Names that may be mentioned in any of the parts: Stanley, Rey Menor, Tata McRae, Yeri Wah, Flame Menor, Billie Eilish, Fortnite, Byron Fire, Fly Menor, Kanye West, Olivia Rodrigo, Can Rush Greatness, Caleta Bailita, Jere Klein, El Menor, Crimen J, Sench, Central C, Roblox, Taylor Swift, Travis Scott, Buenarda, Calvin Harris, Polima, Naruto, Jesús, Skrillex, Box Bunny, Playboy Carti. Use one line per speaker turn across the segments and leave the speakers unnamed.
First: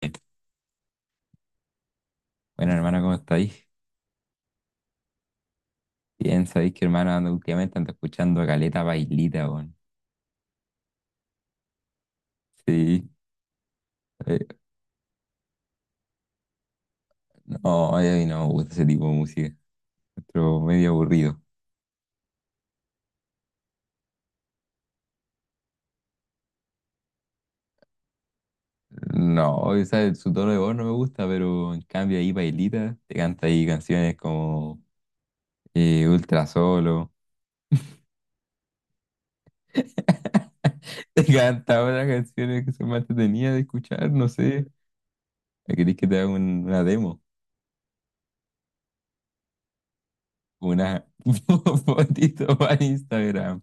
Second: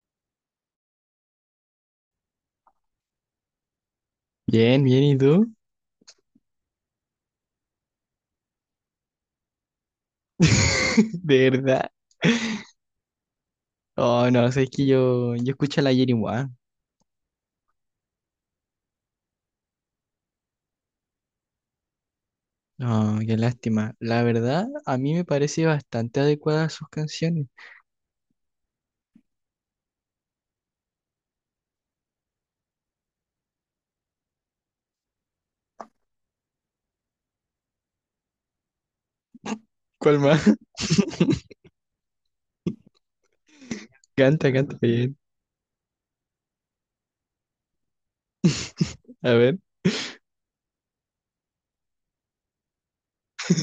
Este, Bueno, hermano, ¿cómo estáis?
Bien, bien, ¿y tú?
Bien, sabéis que hermano, ando- últimamente ando escuchando a Caleta Bailita, weón.
¿De verdad?
Sí.
Oh, no,
eh,
sé, es que yo escucho a la Yeri Wah.
no, a mí no me gusta ese tipo de música. Pero medio aburrido.
No, qué lástima. La verdad, a mí me parece bastante adecuada sus canciones.
No, o sea, su tono de voz no me gusta, pero en cambio ahí Bailita te canta ahí canciones como Ultra Solo.
¿Cuál más?
Te canta otras canciones que son más entretenidas de escuchar, no
Canta,
sé.
canta bien.
¿Queréis que te haga una demo?
A ver,
Una fotito para Instagram.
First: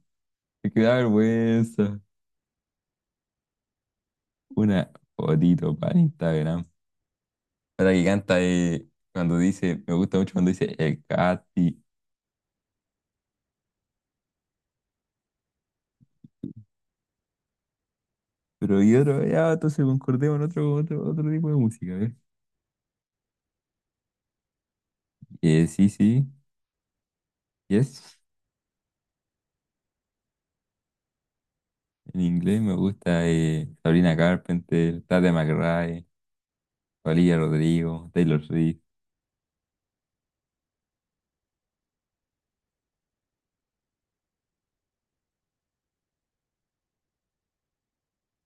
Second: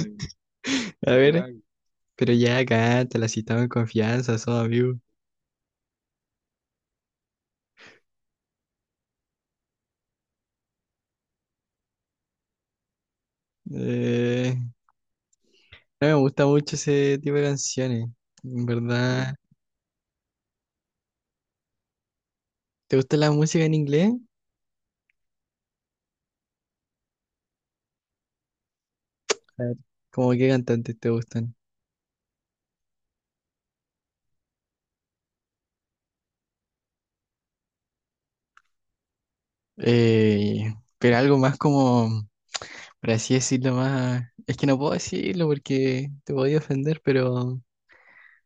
Me da
a ver.
vergüenza.
Pero ya canta, la citamos en confianza, somos
Una
amigos.
fotito para Instagram. Otra que canta cuando dice, me gusta mucho cuando dice el Katy.
Eh, no me gusta mucho ese tipo de canciones, en
Pero y otro,
verdad.
ya, entonces concordemos en otro, otro tipo de música, ¿eh?
¿Te gusta la música en inglés?
Sí, sí, yes.
A ver, ¿cómo qué cantantes te gustan?
En inglés me gusta Sabrina Carpenter, Tata McRae, Olivia Rodrigo, Taylor Swift.
Eh, pero algo más como... Por así decirlo más. Es que no puedo decirlo porque te podía ofender, pero.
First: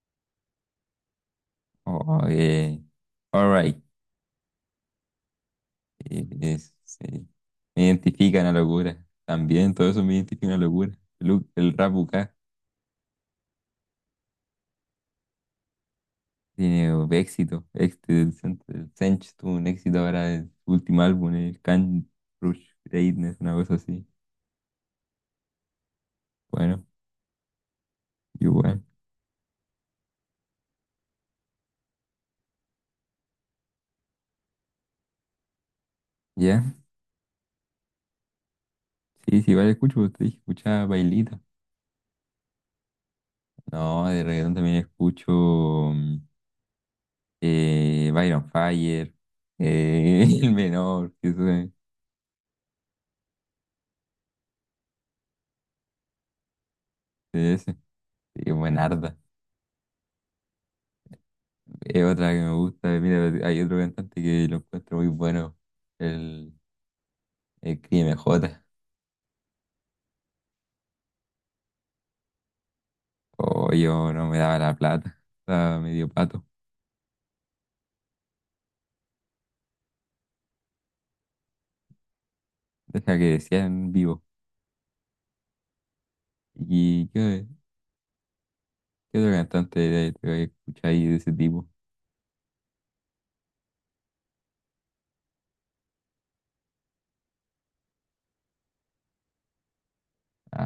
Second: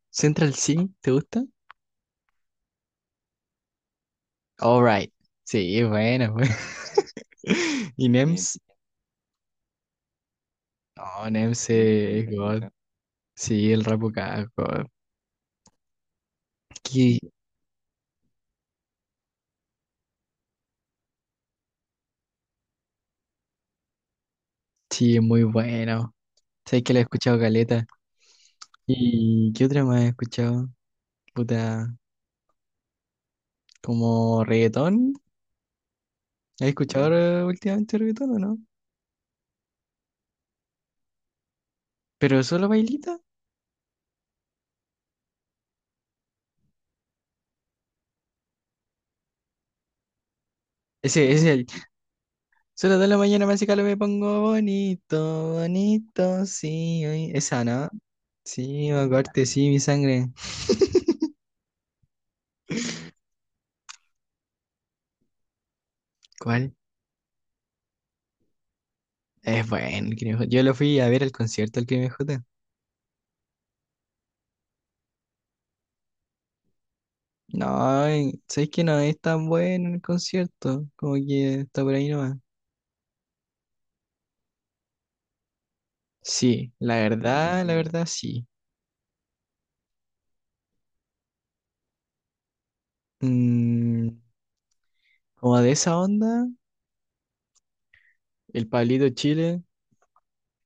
Central C, ¿te gusta?
Oh, alright.
Alright. Sí, bueno pues.
Sí.
¿Y
Me
sí,
identifica una
NEMS?
locura. También todo eso me identifica una locura.
No,
El,
NEMS
el
sí,
rap
es
UK.
me God. Gusta. Sí, el rap acá es God.
Tiene
Que-
éxito. El Sench tuvo un éxito ahora el último álbum, el Can Rush Greatness, una cosa así.
sí, es muy bueno. Sabes
Bueno,
que lo he escuchado caleta.
igual.
¿Y qué otra más he escuchado? Puta, como reggaetón.
¿Ya?
¿Has escuchado mm. ahora últimamente reggaetón o no?
Sí, sí, vale, escucho, pues, te dije, escuchaba Bailita.
¿Pero solo bailita?
No, de reggaetón también escucho Byron Fire, El Menor, que
Ese,
eso
ese solo de la mañana me hace calor, me pongo bonito, bonito, sí. Ay. Esa,
ese.
¿no?
Sí,
Sí, me
Buenarda.
acuerdo, sí, mi sangre.
Es otra que me gusta. Mira, hay otro cantante que lo encuentro muy bueno, el,
¿Cuál?
el K M J.
Es bueno el Crimen J. Yo lo fui a ver al concierto del Crimen J.
O yo no me daba la plata, estaba medio pato.
No, ¿sabes que no es tan bueno el concierto? Como que está por ahí nomás.
Deja que decían vivo.
Sí,
¿Y qué,
la verdad, sí.
qué otro cantante de- te voy de ese tipo?
Mm, como de esa onda, el Pablito Chile,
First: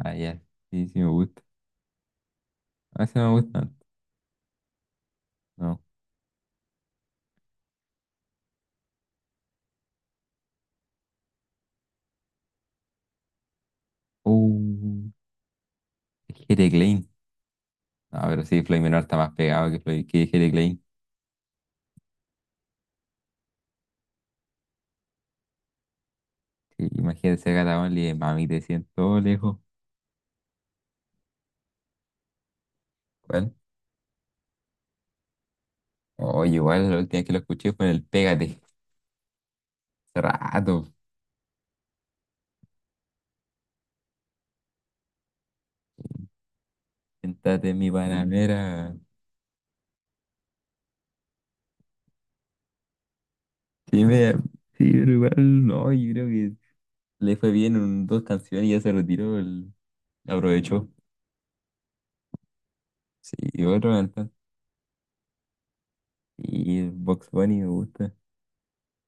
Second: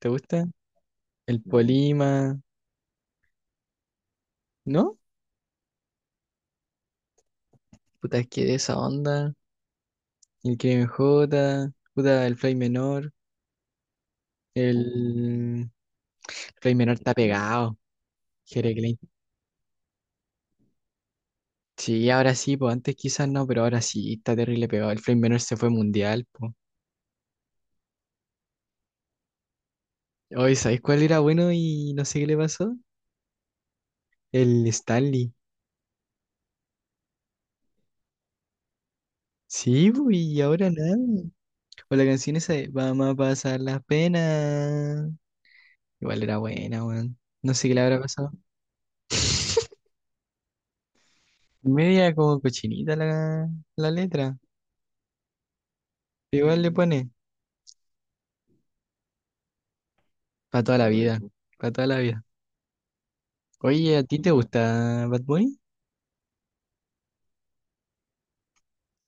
¿te
ya,
gusta?
sí, sí me
El
gusta.
no. Polima,
A veces no me gusta,
¿no?
no.
Puta, es que de esa onda, el Crimen J, puta, el Fly Menor.
Uh,
El
Jere
Rey Menor
Klein.
está pegado.
No, pero sí,
Jere
Floyd
Klein.
Menor está más pegado que Floyd, que Jere Klein.
Sí, ahora sí, pues antes quizás no, pero ahora sí está terrible pegado. El Flame Menor se fue mundial, pues.
Sí, imagínate ser Gata Only de mami, te siento lejos.
Oye, ¿sabes cuál era bueno y no sé qué le pasó?
¿Cuál?
El Stanley.
Oye, igual la última vez que lo escuché fue en el Pégate.
Sí, pues,
Hace
y ahora
rato.
nada. O la canción esa de vamos a pasar las penas. Igual era buena, weón. No sé
Siéntate
qué
en
le
mi
habrá pasado.
panamera.
Media como cochinita la, la
Sí, me,
letra.
Sí, pero igual no, yo creo que
Igual le pone.
le fue bien en dos canciones y ya se retiró,
Para toda
aprovechó.
la vida. Para toda la vida.
Sí, y otro
Oye, ¿a ti te
cantante.
gusta Bad Bunny?
Y Box Bunny me gusta.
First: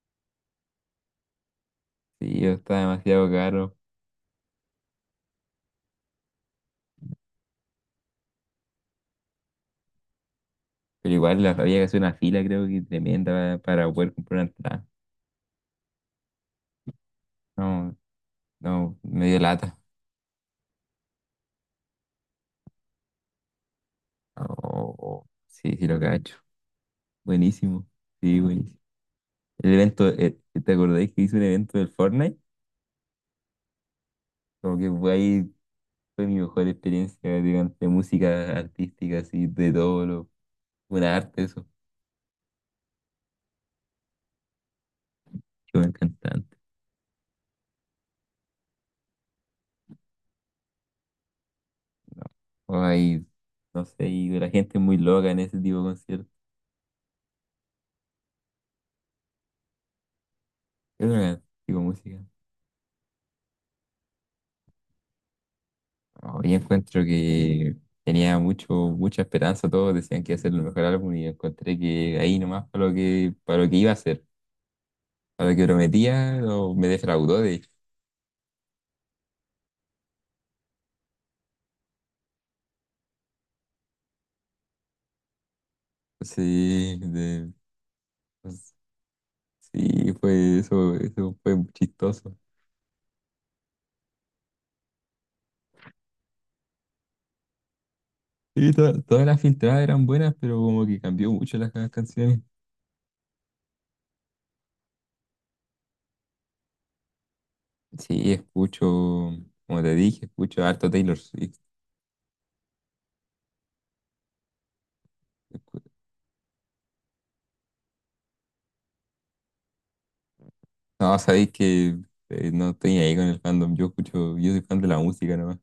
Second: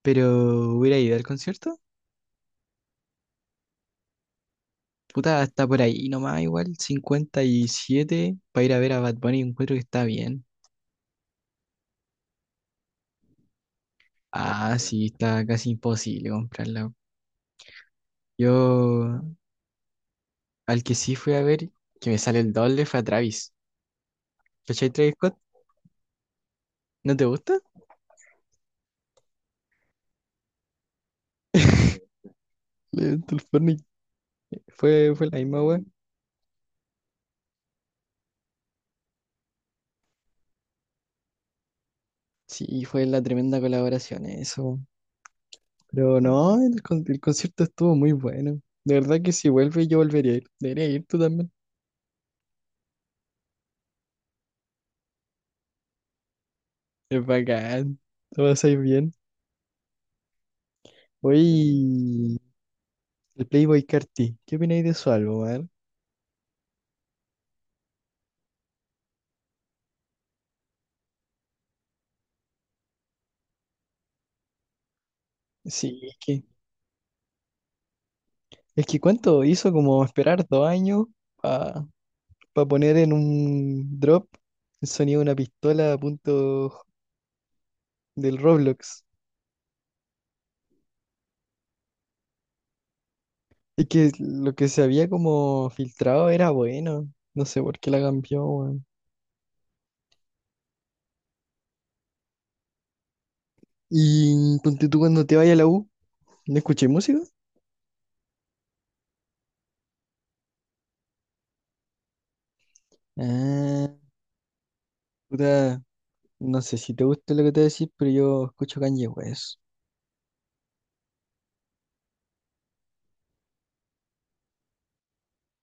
Pero hubiera ido al concierto.
Sí, yo estaba demasiado caro.
Puta, está por ahí nomás igual, 57 para ir a ver a Bad Bunny, encuentro que está bien.
Pero igual había que hacer una fila, creo que tremenda para poder comprar una
Ah,
entrada.
sí, está casi imposible comprarla.
No, no,
Yo
medio lata.
al que sí fui a ver, que me sale el doble, fue a Travis. ¿Cachai Travis
Oh,
Scott?
sí, sí lo cacho.
¿No te gusta?
Buenísimo. Sí, buenísimo. El evento, ¿te acordáis que hice un evento del Fortnite?
Del Fortnite.
Como que fue
Fue la
ahí,
misma web.
fue mi mejor experiencia digamos, de música artística, así, de todo lo, buena arte, eso,
Sí, fue la tremenda colaboración eso.
que me
Pero
encanta.
no, el concierto estuvo muy bueno. De verdad que si vuelve yo volvería a ir. Debería ir tú también.
No. O hay, no sé, y la gente es muy loca en ese tipo de conciertos.
Es bacán. Lo pasáis bien.
Es una tipo de música.
Oye, el Playboy Carti, ¿qué opináis de su álbum, man?
Hoy encuentro que tenía mucha esperanza, todos decían que iba a ser el mejor álbum y encontré que ahí nomás para lo que iba a ser, para lo que
Sí,
prometía, o me defraudó de hecho.
es que cuánto hizo como esperar 2 años para poner en un drop el sonido de una pistola a punto
Sí, de-
del
pues,
Roblox.
sí, fue eso, eso fue chistoso.
Y que lo que se había como filtrado era bueno. No sé por qué la cambió,
Sí,
weón.
todas las filtradas eran buenas, pero como que cambió mucho las canciones.
Y ponte tú cuando te vayas a la U, ¿no escuché música?
Sí, escucho, como te dije, escucho harto Taylor Swift.
Ah, puta,
Escu-
no sé si te gusta lo que te voy a decir, pero yo escucho Kanye West.
No, sabéis que no estoy ahí con el fandom. Yo escucho, yo soy fan de la música nomás.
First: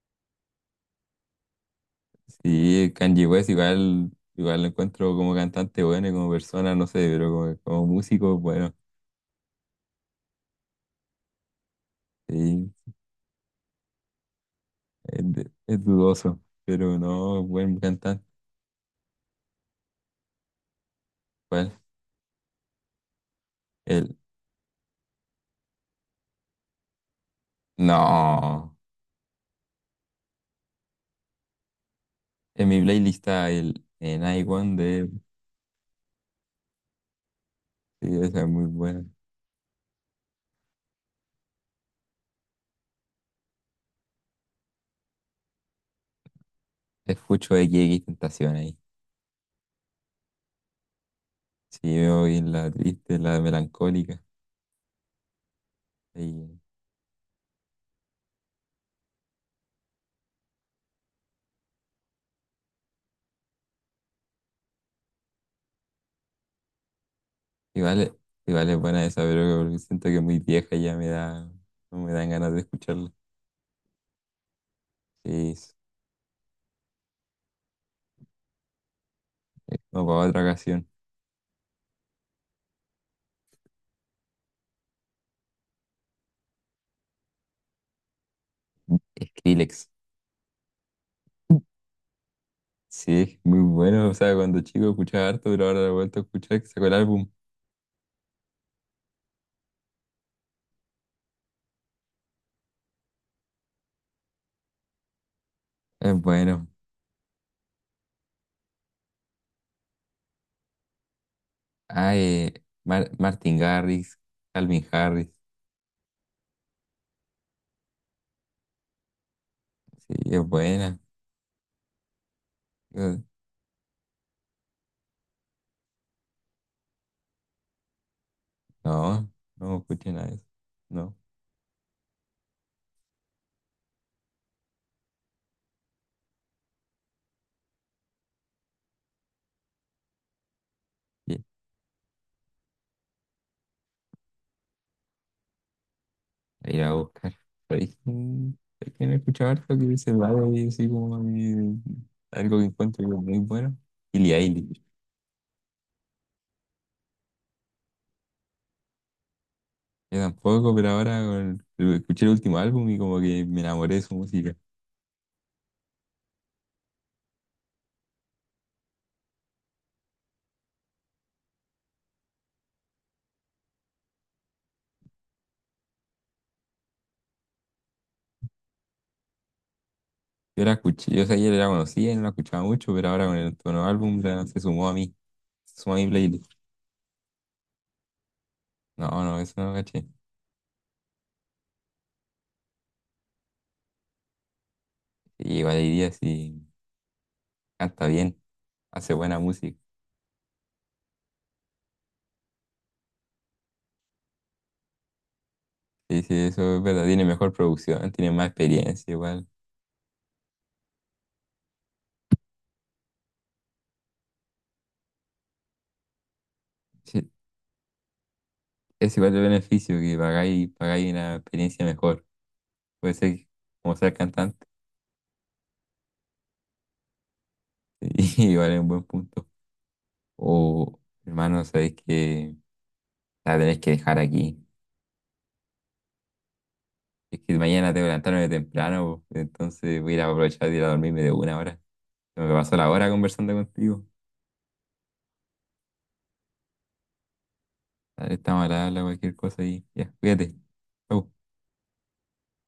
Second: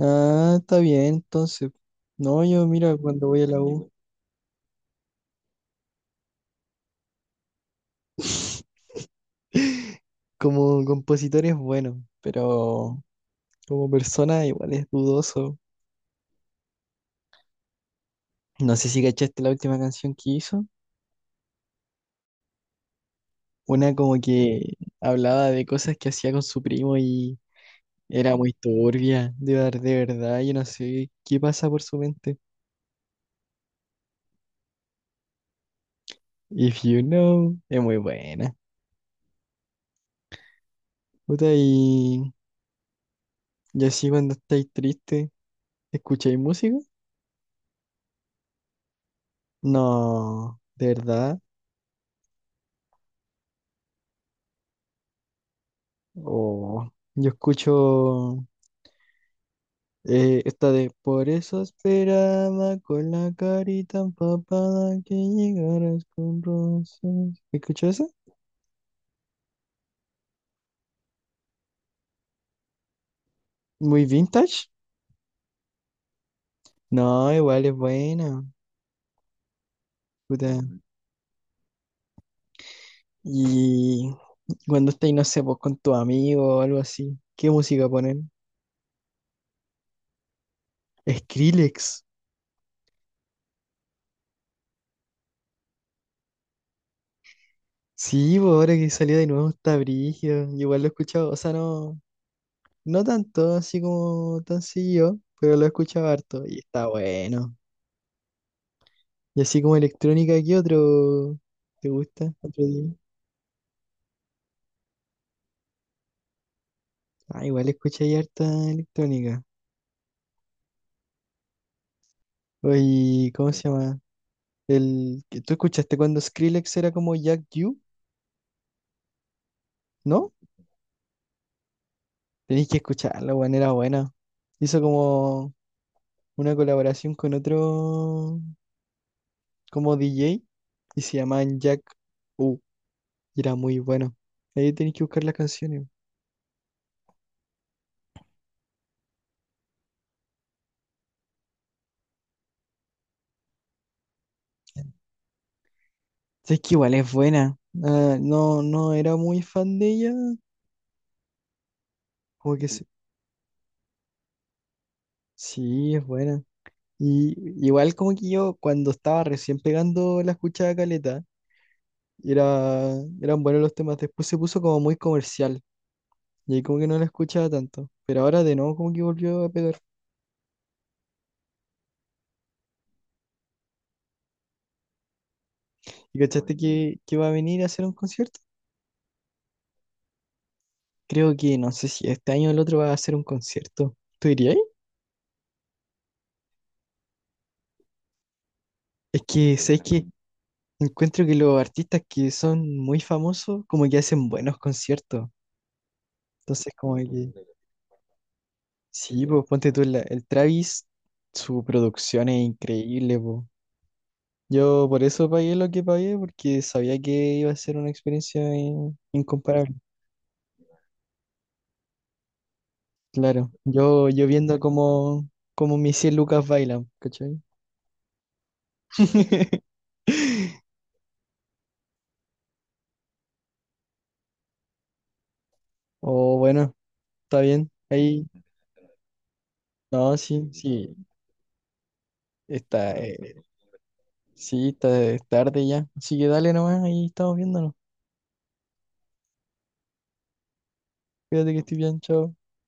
Ah, está bien, entonces. No, yo
Sí,
mira,
Kanye
cuando voy a
West
la U,
igual, igual lo encuentro como cantante bueno y como persona, no sé, pero como, como músico, bueno,
como compositor es bueno,
sí,
pero como persona igual es dudoso.
es dudoso. Pero no, buen cantante.
No sé si cachaste la última canción que hizo.
¿Cuál?
Una
El,
como que hablaba de cosas que hacía con su primo y era muy
no.
turbia, de verdad, yo no sé qué pasa por su mente.
En mi playlist está el en I One de.
If you know, es muy
Sí, esa es
buena.
muy buena.
Puta, y así cuando estáis triste, ¿escucháis música?
Escucho de Tentación ahí.
No, de verdad.
Sí, me voy en la triste, en la melancólica.
Oh, yo escucho esta de por eso esperaba con la carita empapada que llegaras con rosas. ¿Escuchó
Igual,
esa?
es- Igual es buena esa, pero porque siento que es muy vieja y ya me da, no me dan ganas de escucharla.
¿Muy vintage?
Sí, es-
No, igual es buena.
no, para otra
Puta.
ocasión.
Y cuando estáis, no sé, pues con tu amigo o algo así, ¿qué música ponen?
Skrillex.
Skrillex.
Sí, muy bueno. O sea, cuando chico escuchaba harto, pero ahora lo he vuelto a escuchar, que sacó el álbum.
Sí, pues ahora que salió de nuevo está brígido. Yo igual lo he escuchado, o sea, no, no tanto, así como tan seguido, pero lo he escuchado
Es
harto y
bueno.
está bueno. Y así como electrónica, ¿qué otro te
Ah,
gusta?
eh,
¿Otro día?
Martin Garrix, Calvin Harris.
Ah, igual escuché harta electrónica.
Sí, es buena. Eh,
Oye, ¿cómo se llama? El que tú escuchaste cuando Skrillex era como Jack U,
No, no escuché nada
¿no?
de eso. No.
Tenéis que escucharlo, weón, era buena. Hizo como una colaboración con otro como DJ y se llamaban Jack U y era muy bueno. Ahí tenéis que buscar las canciones.
A ir a buscar. Pero es que es que me he escuchado harto que se va de así algo que encuentro que es muy bueno. Billie Eilish.
Es que igual es buena. Ah, no, no era muy fan de ella.
Yo tampoco, pero ahora con escuché el
Como
último
que se-
álbum y como que me enamoré de su música.
sí, es buena. Y igual como que yo cuando estaba recién pegando la escuchada caleta, era, eran buenos los temas. Después se puso como muy comercial y ahí como que no la escuchaba tanto. Pero ahora de nuevo como que volvió a pegar.
Yo la escuché, yo ayer la conocía y no la escuchaba mucho, pero ahora con el nuevo álbum se sumó a mí. Se sumó a mi
¿Y
playlist.
cachaste que va a venir a hacer un concierto?
No, no, eso no lo caché.
Creo que no sé si este año o el otro va a hacer un concierto. ¿Tú dirías?
Y igual diría si canta bien, hace
Es
buena
que
música.
sabes que encuentro que los artistas que son muy famosos como que hacen buenos conciertos.
Sí, sí,
Entonces
eso es
como
verdad, tiene
que
mejor producción, tiene más experiencia
sí, pues
igual.
ponte tú el Travis, su producción es increíble, pues. Yo por eso pagué lo que pagué, porque sabía que
Sí,
iba a ser una experiencia
es igual de
incomparable.
beneficio que pagáis, pagáis una experiencia mejor. Puede ser que,
Claro,
como
yo,
ser
yo viendo
cantante.
cómo, cómo mis 100 lucas bailan, ¿cachai?
Y igual es un buen punto. O, hermano, sabéis que la tenés que dejar aquí.
O bueno,
Es
está
que
bien.
mañana tengo que
Ahí,
levantarme temprano, po. Entonces voy a
no,
ir a
sí,
aprovechar de ir a dormirme de una hora. Se me pasó la
está,
hora
eh,
conversando contigo.
sí, está es tarde ya. Así que dale nomás, ahí estamos viéndonos.
Dale, estamos a la habla, cualquier cosa y ya, cuídate. Chau.
Cuídate que estoy bien, chao.